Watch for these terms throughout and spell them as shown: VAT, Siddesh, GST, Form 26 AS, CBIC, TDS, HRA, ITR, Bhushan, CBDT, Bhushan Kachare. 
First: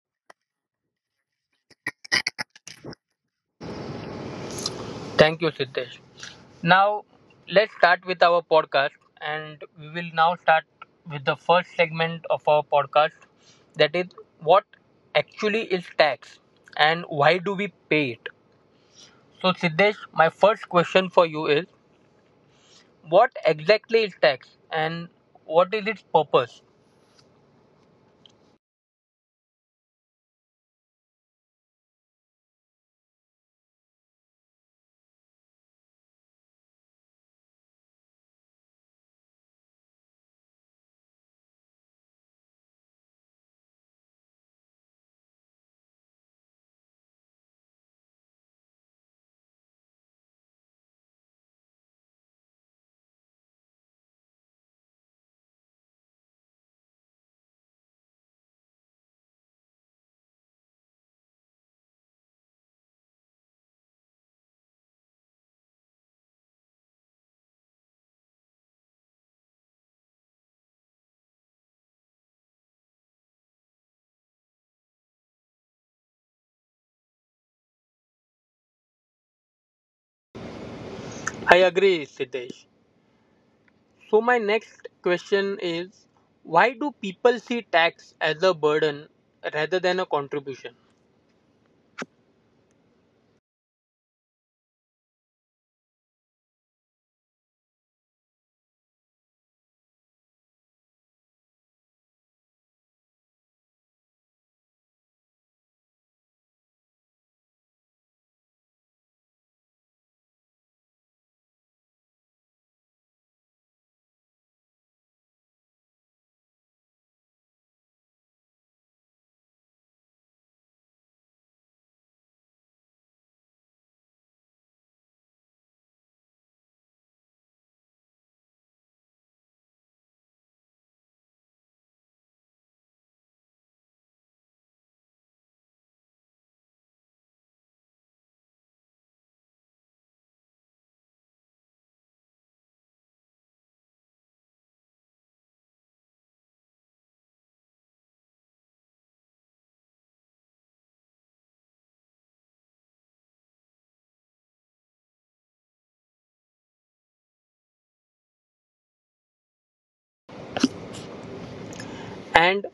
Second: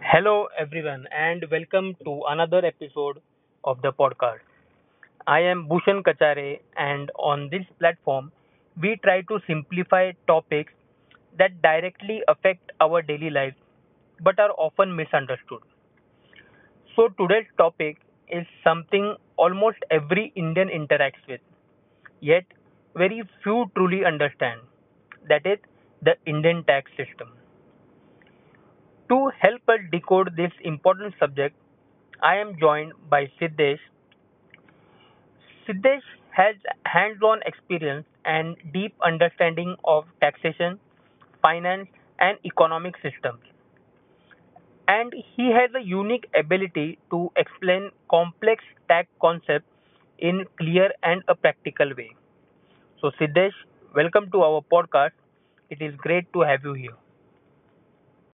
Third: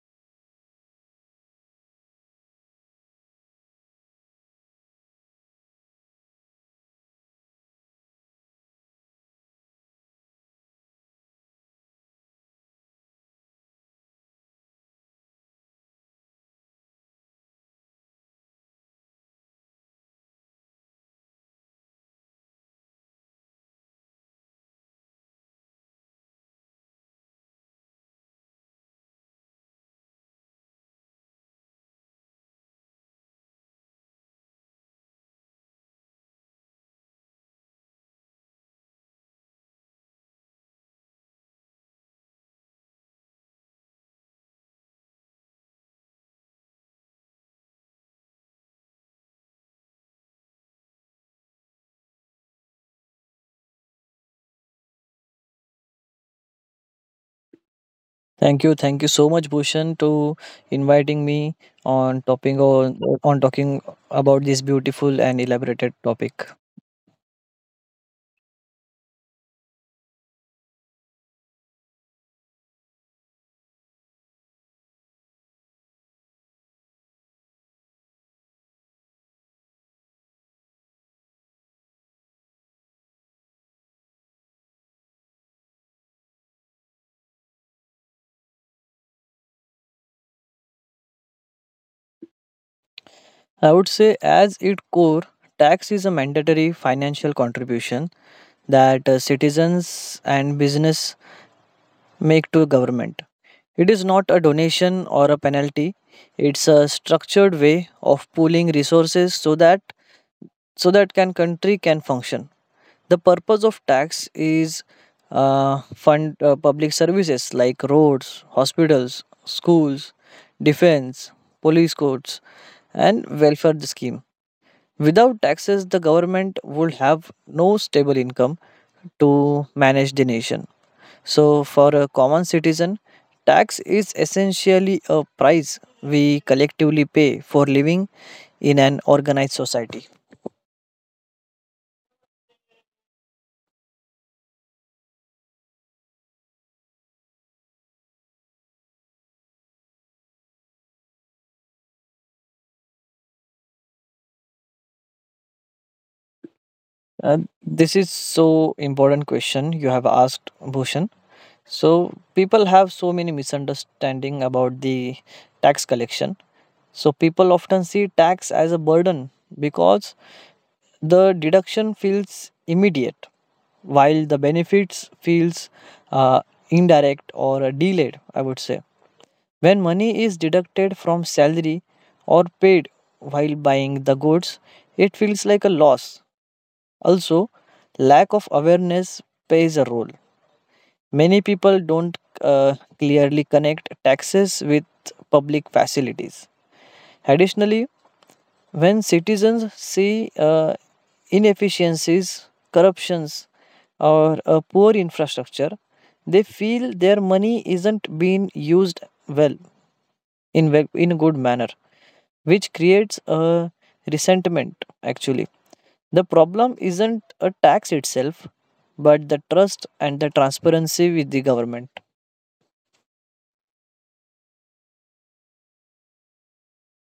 Hello, everyone, and welcome to another episode of the podcast. I am Bhushan Kachare, and on this platform, we try to simplify topics that directly affect our daily lives but are often misunderstood. So, today's topic is something almost every Indian interacts with, yet very few truly understand, that is, the Indian tax system. To help us decode this important subject, I am joined by Siddesh. Siddesh has hands on experience and deep understanding of taxation, finance, and economic systems. And he has a unique ability to explain complex tax concepts in clear and a practical way. So, Siddesh, welcome to our podcast. It is great to have you here. Thank you so much, Bhushan, to inviting me on topping on talking about this beautiful and elaborated topic. Thank you, Siddesh. Now, let's start with our podcast, and we will now start with the first segment of our podcast, that is, what actually is tax and why do we pay it? So, Siddesh, my first question for you is what exactly is tax and what is its purpose? I would say, as its core, tax is a mandatory financial contribution that citizens and business make to government. It is not a donation or a penalty. It's a structured way of pooling resources so that can country can function. The purpose of tax is fund public services like roads, hospitals, schools, defense, police courts, and welfare scheme. Without taxes, the government would have no stable income to manage the nation. So, for a common citizen, tax is essentially a price we collectively pay for living in an organized society. I agree, Siddesh. So, my next question is why do people see tax as a burden rather than a contribution? Uh, this is so important question you have asked Bhushan. So people have so many misunderstanding about the tax collection. So people often see tax as a burden because the deduction feels immediate while the benefits feels uh, indirect or delayed I would say. When money is deducted from salary or paid while buying the goods, it feels like a loss. Also, lack of awareness plays a role. Many people don't clearly connect taxes with public facilities. Additionally, when citizens see inefficiencies, corruptions, or a poor infrastructure, they feel their money isn't being used well in a good manner, which creates a resentment actually. The problem isn't a tax itself, but the trust and the transparency with the government. And